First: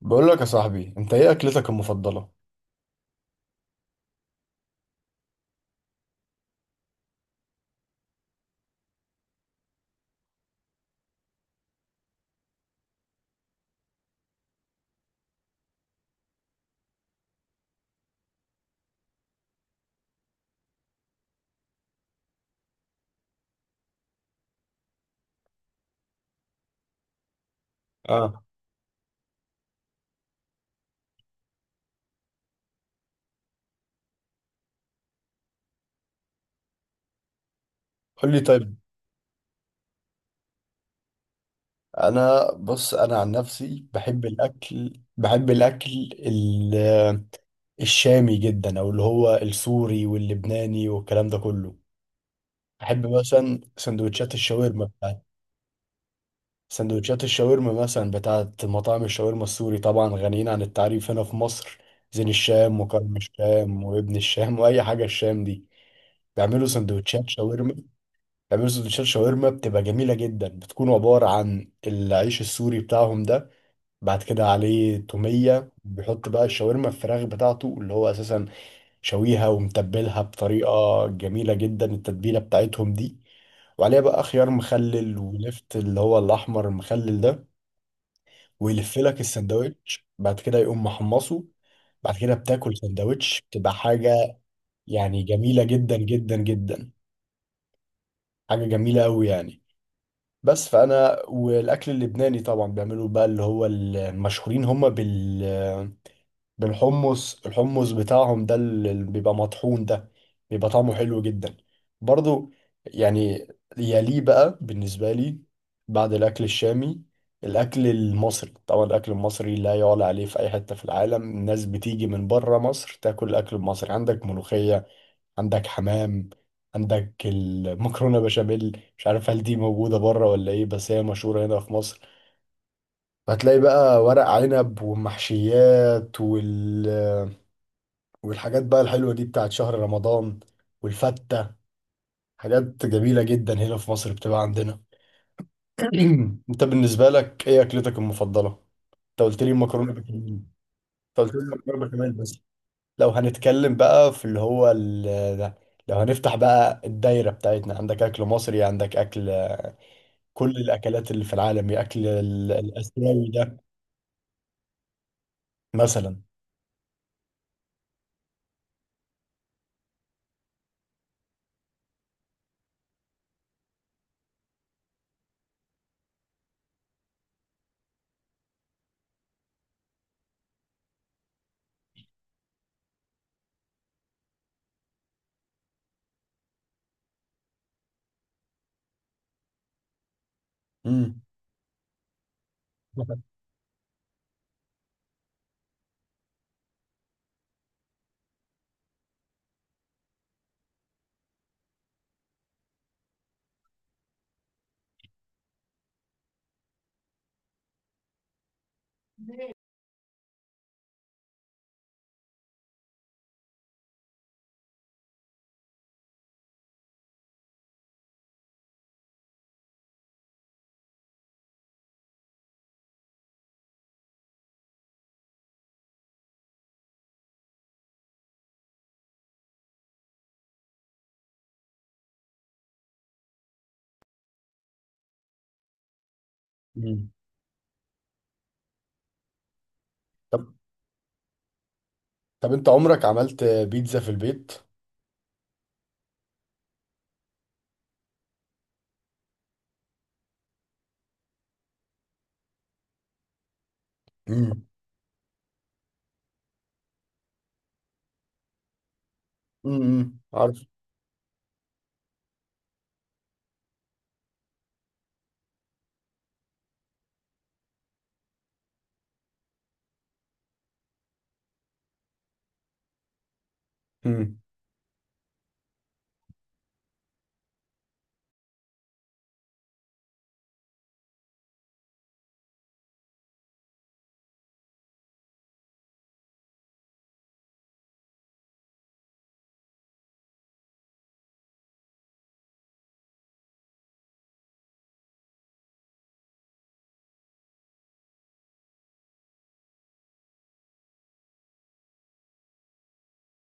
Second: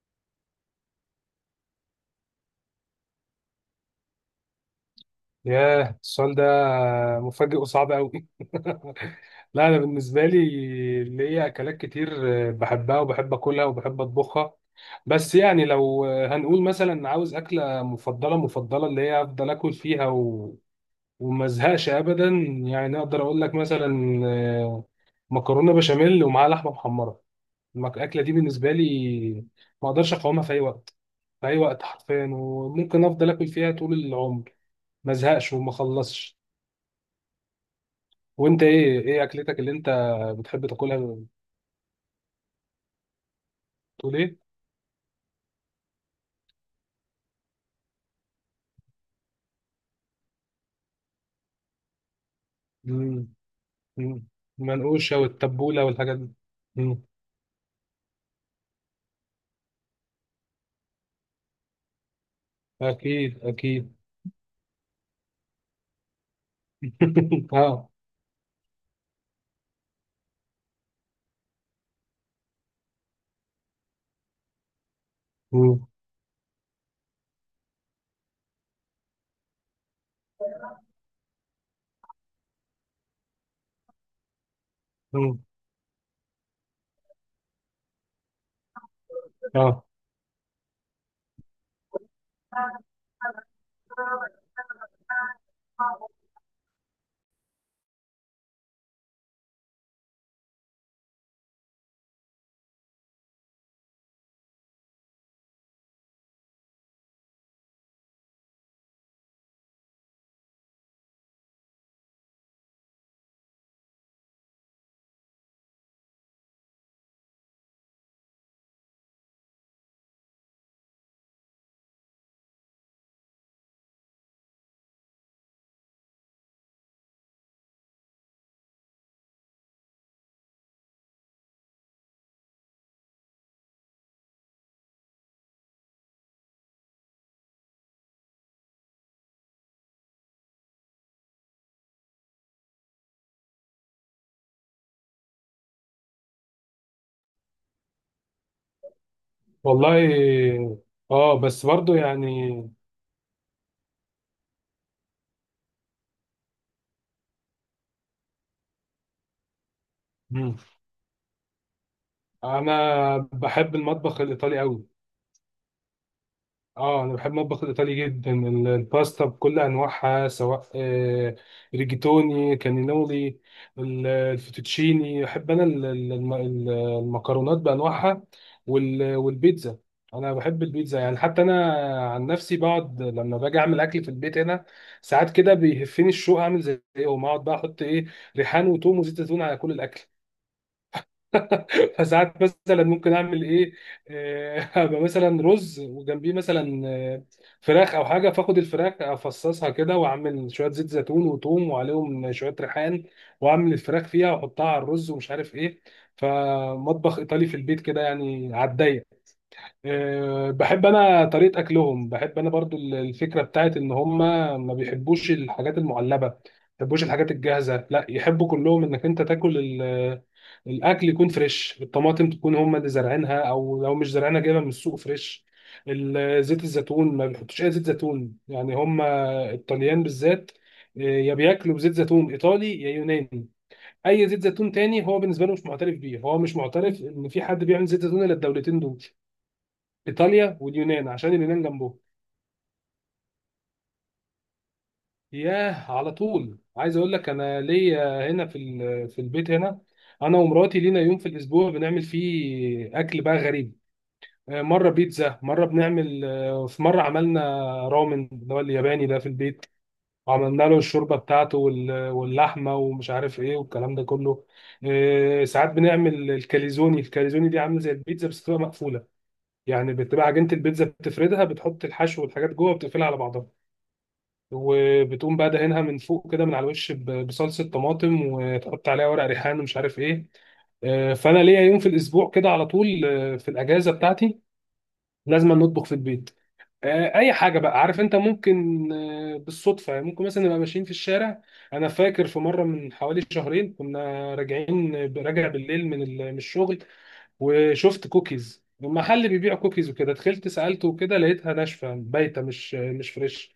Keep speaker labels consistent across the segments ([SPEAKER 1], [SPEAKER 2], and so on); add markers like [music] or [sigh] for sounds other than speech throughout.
[SPEAKER 1] بقول لك يا صاحبي، انت ايه اكلتك المفضله؟
[SPEAKER 2] ياه، السؤال ده مفاجئ وصعب قوي. [laughs] لا، انا بالنسبه لي ليا اكلات كتير بحبها وبحب اكلها وبحب اطبخها. بس يعني لو هنقول مثلا عاوز اكله مفضله مفضله اللي هي افضل اكل فيها وما ازهقش ابدا. يعني اقدر اقول لك مثلا مكرونه بشاميل ومعاها لحمه محمره. الاكله دي
[SPEAKER 1] اه،
[SPEAKER 2] بالنسبه لي ما اقدرش اقاومها في اي وقت، في اي وقت حرفيا، وممكن افضل اكل فيها طول العمر ما ازهقش وما اخلصش.
[SPEAKER 1] قول لي
[SPEAKER 2] وانت
[SPEAKER 1] طيب.
[SPEAKER 2] ايه اكلتك اللي انت بتحب تاكلها؟
[SPEAKER 1] انا بص، انا عن نفسي
[SPEAKER 2] بتقول
[SPEAKER 1] بحب
[SPEAKER 2] ايه؟
[SPEAKER 1] الاكل. بحب الاكل ال- الشامي جدا، او اللي هو السوري واللبناني والكلام ده كله. بحب
[SPEAKER 2] مم.
[SPEAKER 1] مثلا
[SPEAKER 2] مم.
[SPEAKER 1] سندوتشات الشاورما
[SPEAKER 2] منقوشه
[SPEAKER 1] بتاعت
[SPEAKER 2] والتبوله والحاجات دي. مم.
[SPEAKER 1] سندوتشات الشاورما مثلا بتاعت مطاعم الشاورما السوري، طبعا غنيين عن التعريف هنا في مصر. زين الشام وكرم
[SPEAKER 2] اكيد
[SPEAKER 1] الشام
[SPEAKER 2] اكيد.
[SPEAKER 1] وابن الشام [laughs] واي حاجه الشام دي بيعملوا سندوتشات
[SPEAKER 2] [laughs]
[SPEAKER 1] شاورما.
[SPEAKER 2] اه.
[SPEAKER 1] بيعملوا سندوتشات شاورما بتبقى جميلة جدا، بتكون عبارة عن العيش السوري بتاعهم ده، بعد كده عليه تومية،
[SPEAKER 2] مم.
[SPEAKER 1] بيحط بقى الشاورما الفراخ بتاعته، اللي هو أساسا شويها ومتبلها بطريقة جميلة جدا، التتبيلة بتاعتهم دي، وعليها بقى خيار مخلل
[SPEAKER 2] مم.
[SPEAKER 1] ولفت اللي هو الأحمر المخلل ده، ويلف لك
[SPEAKER 2] اه
[SPEAKER 1] السندوتش، بعد كده يقوم محمصه. بعد كده بتاكل سندوتش بتبقى حاجة، يعني جميلة جدا جدا جدا، حاجة جميلة أوي يعني. بس فانا والاكل اللبناني طبعا بيعملوا بقى اللي هو المشهورين هم بالحمص، الحمص بتاعهم ده اللي بيبقى مطحون ده بيبقى طعمه حلو جدا برضو، يعني. يليه بقى بالنسبة لي، بعد الاكل الشامي، الاكل المصري. طبعا الاكل المصري لا يعلى عليه في اي حتة في العالم، الناس بتيجي من بره مصر تاكل الاكل المصري. عندك ملوخية، عندك حمام، عندك المكرونه بشاميل، مش عارف هل دي موجوده بره ولا ايه، بس هي مشهوره هنا في مصر. هتلاقي بقى ورق عنب والمحشيات والحاجات بقى الحلوه دي بتاعت شهر رمضان، والفته، حاجات جميله جدا هنا في مصر بتبقى عندنا. [clears throat] انت بالنسبه لك ايه اكلتك المفضله؟ انت قلت لي المكرونه
[SPEAKER 2] والله.
[SPEAKER 1] بشاميل، انت قلت
[SPEAKER 2] اه
[SPEAKER 1] لي
[SPEAKER 2] بس
[SPEAKER 1] المكرونه
[SPEAKER 2] برضو
[SPEAKER 1] بشاميل بس.
[SPEAKER 2] يعني.
[SPEAKER 1] لو هنتكلم بقى في اللي هو ال... ده. لو هنفتح بقى الدايره بتاعتنا، عندك اكل مصري، عندك اكل كل
[SPEAKER 2] مم.
[SPEAKER 1] الأكلات اللي في العالم، يا أكل
[SPEAKER 2] انا
[SPEAKER 1] الآسيوي ده
[SPEAKER 2] بحب المطبخ الايطالي قوي.
[SPEAKER 1] مثلا.
[SPEAKER 2] اه انا بحب المطبخ الايطالي جدا. الباستا بكل انواعها، سواء ريجيتوني، كانينولي، الفوتوتشيني. احب انا المكرونات بانواعها، والبيتزا. انا بحب البيتزا، يعني حتى انا عن نفسي بقعد لما باجي اعمل اكل في البيت هنا، ساعات كده بيهفني الشوق اعمل زيهم، اقعد بقى احط ايه، ريحان وتوم وزيت زيتون على كل الاكل.
[SPEAKER 1] امم،
[SPEAKER 2] [laughs] فساعات مثلا ممكن اعمل ايه، [laughs] ابقى مثلا رز وجنبيه مثلا، فراخ او حاجه، فاخد الفراخ افصصها كده واعمل شويه زيت زيتون وثوم وعليهم شويه ريحان، واعمل الفراخ فيها واحطها على الرز ومش عارف ايه. فمطبخ ايطالي في البيت كده يعني على الضيق. بحب انا طريقه اكلهم، بحب انا برضو الفكره بتاعت ان هم ما بيحبوش الحاجات المعلبه، ما بيحبوش الحاجات الجاهزه، لا يحبوا كلهم انك انت تاكل الاكل يكون فريش. الطماطم تكون هم اللي زارعينها، او لو مش زارعينها جايبها من السوق فريش. زيت الزيتون ما بيحطوش اي زيت زيتون، يعني هم الطليان بالذات يا بياكلوا بزيت زيتون ايطالي يا يوناني. اي زيت زيتون تاني هو بالنسبه له مش معترف بيه، هو مش معترف
[SPEAKER 1] امم.
[SPEAKER 2] ان في حد بيعمل زيت زيتون الا الدولتين دول،
[SPEAKER 1] طب،
[SPEAKER 2] ايطاليا واليونان، عشان اليونان جنبهم.
[SPEAKER 1] طب أنت عمرك عملت بيتزا في البيت؟
[SPEAKER 2] ياه، على طول عايز اقول لك انا ليا هنا في في البيت هنا، انا ومراتي لينا يوم في الاسبوع بنعمل فيه اكل بقى غريب.
[SPEAKER 1] امم،
[SPEAKER 2] مره بيتزا، مره بنعمل في مره عملنا رامن اللي هو الياباني ده في البيت،
[SPEAKER 1] امم، عارف.
[SPEAKER 2] وعملنا له الشوربه بتاعته واللحمه ومش عارف ايه والكلام ده كله. ساعات بنعمل الكاليزوني. الكاليزوني دي عامله زي البيتزا بس بتبقى مقفوله، يعني بتبقى عجينه البيتزا بتفردها، بتحط الحشو والحاجات جوه، بتقفلها على بعضها
[SPEAKER 1] امم،
[SPEAKER 2] وبتقوم بقى دهنها من فوق كده من على الوش بصلصه طماطم، وتحط عليها ورق ريحان ومش عارف ايه. فانا ليا يوم في الاسبوع كده على طول، في الاجازه بتاعتي لازم نطبخ في البيت. اي حاجه بقى، عارف انت، ممكن بالصدفه، يعني ممكن مثلا نبقى ماشيين في الشارع. انا فاكر في مره من حوالي شهرين كنا راجعين، راجع بالليل من من الشغل، وشفت كوكيز، محل بيبيع كوكيز وكده، دخلت سالته وكده لقيتها ناشفه بايته، مش فريش.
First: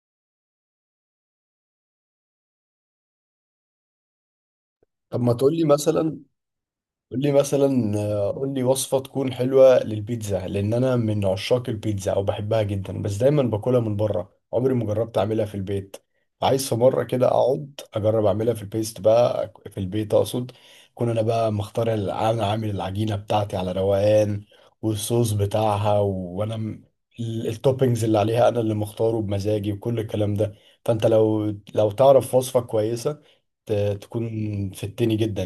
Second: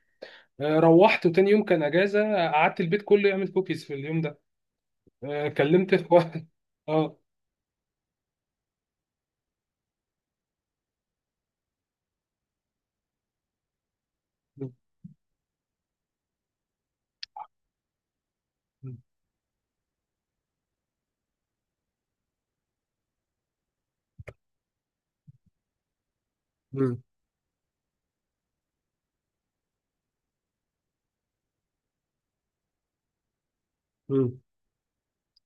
[SPEAKER 2] روحت وتاني يوم كان اجازه، قعدت البيت كله يعمل كوكيز في اليوم ده.
[SPEAKER 1] طب ما تقول لي
[SPEAKER 2] كلمت [laughs]
[SPEAKER 1] مثلا،
[SPEAKER 2] اخوان. اه.
[SPEAKER 1] قول لي مثلا قول لي وصفة تكون حلوة للبيتزا، لأن أنا من عشاق البيتزا أو بحبها جدا، بس دايما باكلها من بره،
[SPEAKER 2] م-
[SPEAKER 1] عمري ما جربت أعملها في البيت. عايز في مرة كده أقعد أجرب أعملها في البيست بقى، في البيت أقصد، أكون أنا بقى مختار أنا عامل العجينة بتاعتي على روقان والصوص بتاعها، وأنا
[SPEAKER 2] م-
[SPEAKER 1] التوبينجز اللي عليها أنا اللي مختاره بمزاجي وكل الكلام ده. فأنت لو تعرف وصفة كويسة ت-
[SPEAKER 2] م.
[SPEAKER 1] تكون فدتني جدا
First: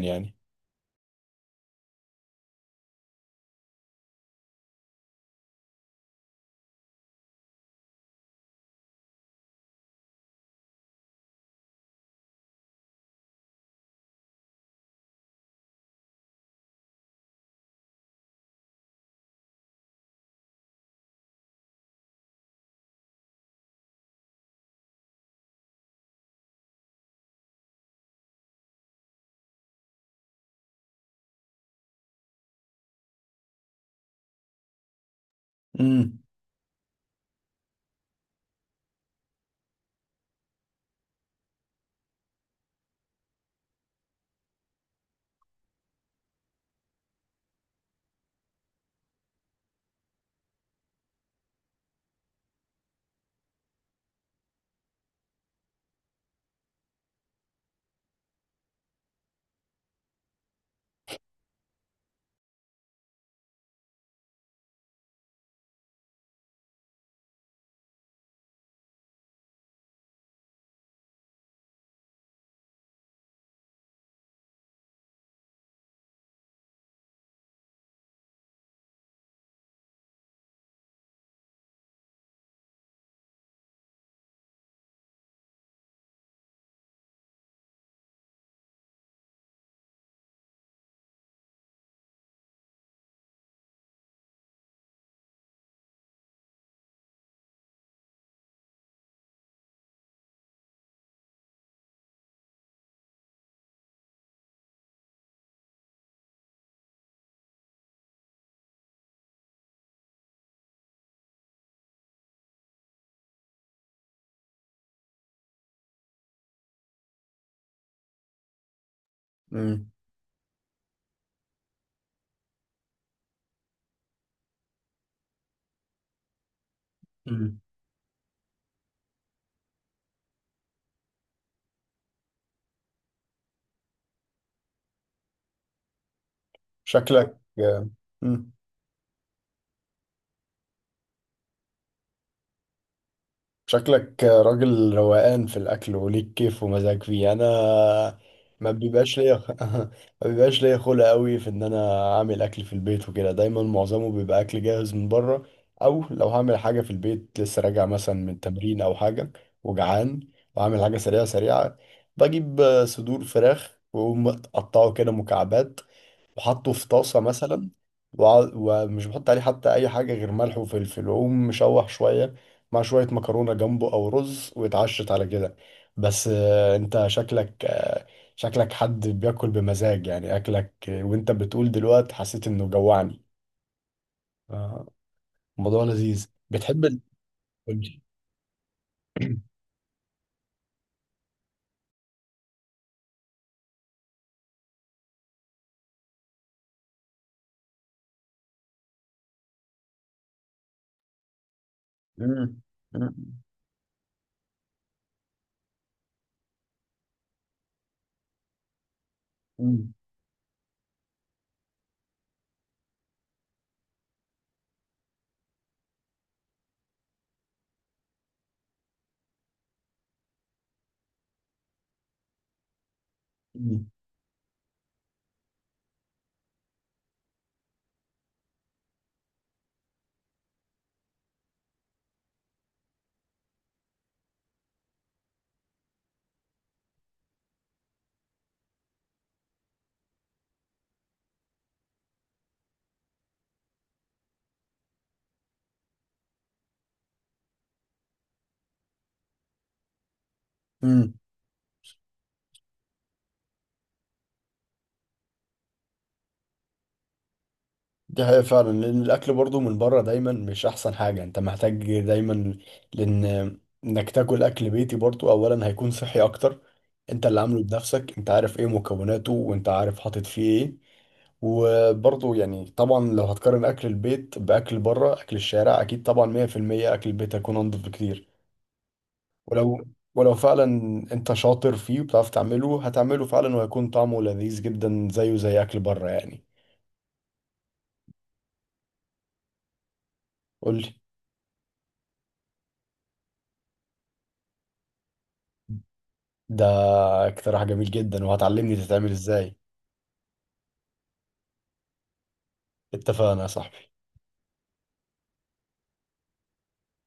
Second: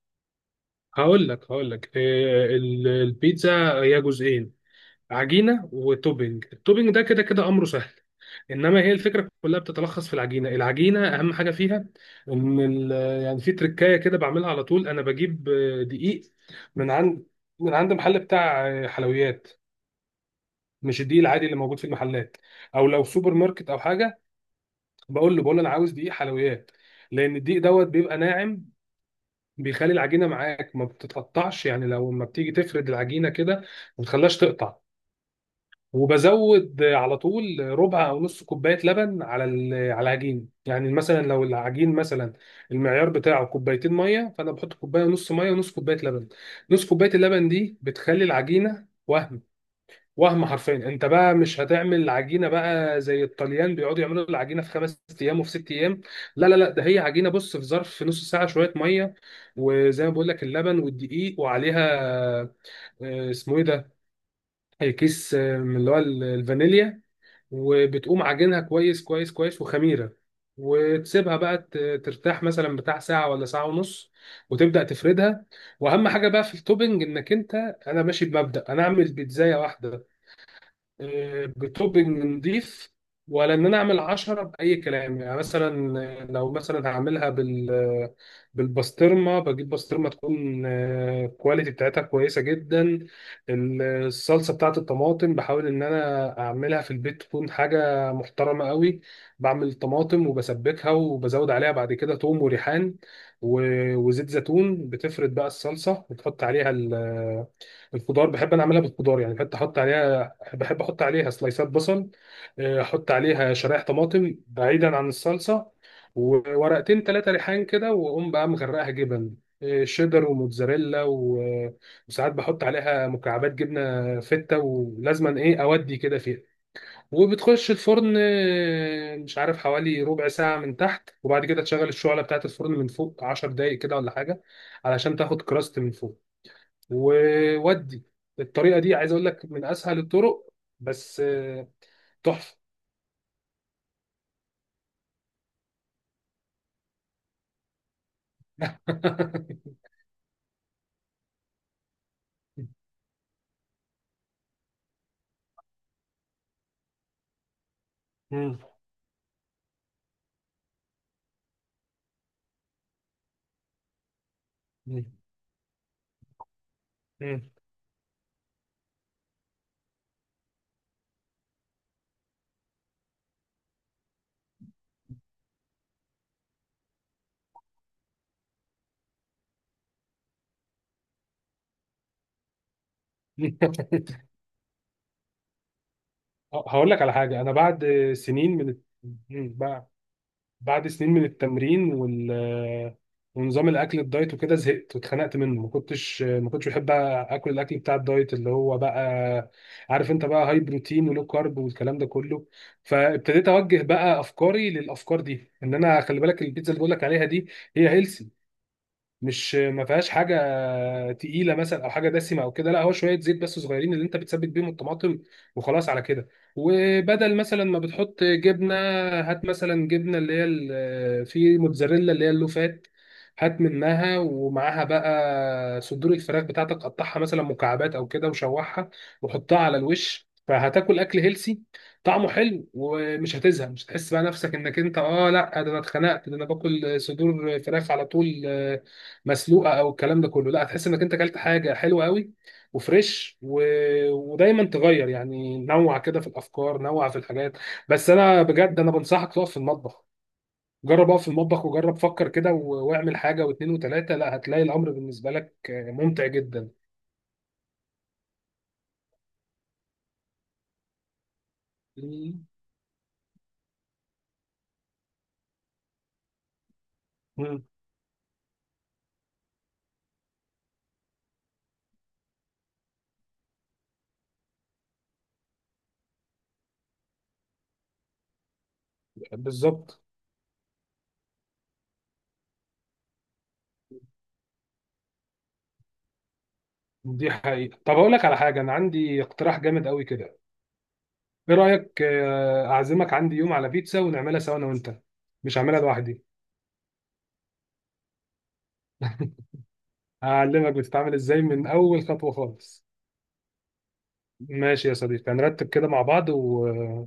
[SPEAKER 2] هقول لك البيتزا هي جزئين، عجينه وتوبينج. التوبينج ده كده كده امره سهل، انما هي الفكره كلها بتتلخص في العجينه. العجينه اهم حاجه فيها ان يعني في تركايه كده بعملها على طول. انا بجيب دقيق من عند، محل بتاع حلويات، مش الدقيق العادي اللي موجود في المحلات او لو سوبر ماركت او حاجه. بقول له انا عاوز دقيق حلويات، لان الدقيق دوت بيبقى ناعم، بيخلي العجينه معاك ما بتتقطعش، يعني لو ما بتيجي تفرد العجينه كده ما بتخليهاش تقطع.
[SPEAKER 1] يعني.
[SPEAKER 2] وبزود على طول ربع او نص كوبايه لبن على على العجين، يعني مثلا لو العجين مثلا المعيار بتاعه كوبايتين ميه، فانا بحط كوبايه ونص ميه ونص كوبايه لبن. نص كوبايه اللبن دي بتخلي العجينه وهم، حرفيا. انت بقى مش هتعمل عجينه بقى زي الطليان بيقعدوا يعملوا العجينه في خمس ايام وفي ست ايام، لا لا لا، ده هي عجينه، بص، في ظرف نص ساعه شويه ميه وزي ما بقول لك اللبن والدقيق، وعليها اسمه ايه ده، كيس من اللي هو الفانيليا، وبتقوم عجينها كويس كويس كويس وخميره، وتسيبها بقى ترتاح مثلا بتاع ساعه ولا ساعه ونص، وتبدا تفردها. واهم حاجه بقى في التوبنج انك انت، انا ماشي بمبدا انا اعمل بيتزايه واحده بتوبنج نضيف، ولا ان انا اعمل عشرة باي كلام. يعني مثلا لو مثلا هعملها بالبسطرمه، بجيب بسطرمه تكون الكواليتي بتاعتها كويسه جدا. الصلصه بتاعت الطماطم بحاول ان انا اعملها في البيت تكون حاجه محترمه قوي، بعمل طماطم وبسبكها وبزود عليها بعد كده توم وريحان وزيت زيتون، بتفرد بقى الصلصه وتحط عليها الخضار. بحب انا اعملها بالخضار، يعني بحب احط عليها، سلايسات بصل، احط عليها شرايح طماطم بعيدا عن الصلصه، وورقتين ثلاثه ريحان كده، واقوم بقى مغرقها جبن،
[SPEAKER 1] مم.
[SPEAKER 2] شيدر وموتزاريلا، وساعات بحط عليها مكعبات جبنه فته ولازما ايه اودي كده فيها.
[SPEAKER 1] مم.
[SPEAKER 2] وبتخش الفرن مش عارف حوالي ربع ساعه من تحت، وبعد كده تشغل الشعله بتاعت الفرن من فوق 10 دقايق كده ولا حاجه علشان تاخد كراست من فوق
[SPEAKER 1] شكلك.
[SPEAKER 2] وودي.
[SPEAKER 1] مم.
[SPEAKER 2] الطريقه دي عايز اقول لك من اسهل الطرق، بس تحفه.
[SPEAKER 1] شكلك راجل روقان في الأكل وليك كيف ومزاج فيه. أنا ما بيبقاش ليا
[SPEAKER 2] [laughs]
[SPEAKER 1] [laughs] ما بيبقاش ليا خلق أوي في إن أنا أعمل أكل في البيت وكده، دايما معظمه بيبقى أكل جاهز من بره. أو لو هعمل حاجة في البيت لسه راجع مثلا من
[SPEAKER 2] مم.
[SPEAKER 1] تمرين أو حاجة وجعان، وعامل حاجة سريعة سريعة، بجيب صدور فراخ وأقوم أقطعه
[SPEAKER 2] مم.
[SPEAKER 1] كده مكعبات وحطه في طاسة
[SPEAKER 2] مم.
[SPEAKER 1] مثلا، ومش بحط عليه حتى أي حاجة غير ملح وفلفل، وأقوم مشوح شوية مع شوية مكرونة جنبه أو رز، واتعشت على كده. بس أنت شكلك، شكلك حد بياكل بمزاج، يعني أكلك، وأنت بتقول دلوقتي حسيت إنه جوعني.
[SPEAKER 2] [laughs]
[SPEAKER 1] آه، الموضوع لذيذ. بتحب
[SPEAKER 2] هقول لك على حاجه. انا بعد
[SPEAKER 1] قولي.
[SPEAKER 2] سنين من،
[SPEAKER 1] [coughs] [clears throat]
[SPEAKER 2] بقى، بعد سنين من التمرين ونظام الاكل الدايت وكده زهقت واتخنقت منه. ما كنتش بحب اكل الاكل بتاع الدايت، اللي هو بقى عارف انت بقى هاي بروتين ولو كارب والكلام ده كله.
[SPEAKER 1] مم. مم.
[SPEAKER 2] فابتديت اوجه بقى افكاري للافكار دي ان انا، خلي بالك، البيتزا اللي بقول لك عليها دي هي هيلثي، مش ما فيهاش حاجه تقيله مثلا او حاجه دسمه او كده، لا هو شويه زيت بس صغيرين اللي انت بتسبك بيهم الطماطم وخلاص على كده، وبدل مثلا ما بتحط جبنه، هات مثلا جبنه اللي هي في موتزاريلا اللي هي اللوفات، هات
[SPEAKER 1] مم.
[SPEAKER 2] منها ومعاها بقى صدور الفراخ بتاعتك، قطعها مثلا مكعبات او كده وشوحها وحطها على الوش، فهتاكل اكل هيلسي طعمه حلو ومش هتزهق. مش هتحس بقى نفسك انك انت، اه لا، ده انا اتخنقت، ده انا باكل صدور فراخ على طول مسلوقه او الكلام ده كله، لا هتحس انك انت اكلت حاجه حلوه قوي وفريش ودايما تغير يعني نوع كده في الافكار، نوع في الحاجات. بس انا بجد انا بنصحك تقف في المطبخ، جرب
[SPEAKER 1] مم.
[SPEAKER 2] اقف في المطبخ وجرب فكر كده واعمل حاجه واثنين وثلاثه، لا هتلاقي الامر بالنسبه لك ممتع جدا.
[SPEAKER 1] دي حقيقة فعلا، لأن الأكل برضو من بره دايما مش أحسن حاجة، أنت محتاج
[SPEAKER 2] مم.
[SPEAKER 1] دايما، لأن إنك تاكل أكل بيتي برضو أولا هيكون صحي أكتر، أنت اللي عامله
[SPEAKER 2] مم.
[SPEAKER 1] بنفسك، أنت عارف إيه مكوناته، وأنت عارف حاطط فيه إيه. وبرضو يعني طبعا لو هتقارن أكل البيت بأكل بره أكل الشارع، أكيد طبعا 100% أكل البيت هيكون أنضف بكتير. ولو
[SPEAKER 2] بالظبط.
[SPEAKER 1] ولو فعلا أنت شاطر فيه وبتعرف تعمله، هتعمله فعلا وهيكون طعمه لذيذ جدا زيه زي أكل بره يعني.
[SPEAKER 2] دي حقيقة. طب اقول لك على حاجة، انا عندي اقتراح جامد قوي كده،
[SPEAKER 1] قولي.
[SPEAKER 2] ايه رأيك اعزمك عندي يوم على بيتزا ونعملها سوا انا وانت؟ مش هعملها لوحدي.
[SPEAKER 1] ده اقتراح جميل جدا، وهتعلمني تتعمل ازاي.
[SPEAKER 2] هعلمك بتتعامل ازاي من اول خطوه خالص.
[SPEAKER 1] اتفقنا يا صاحبي.
[SPEAKER 2] ماشي يا صديقي، هنرتب كده مع بعض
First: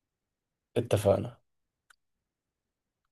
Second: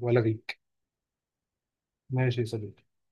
[SPEAKER 2] والغيك.
[SPEAKER 1] اتفقنا.
[SPEAKER 2] ماشي يا صديقي.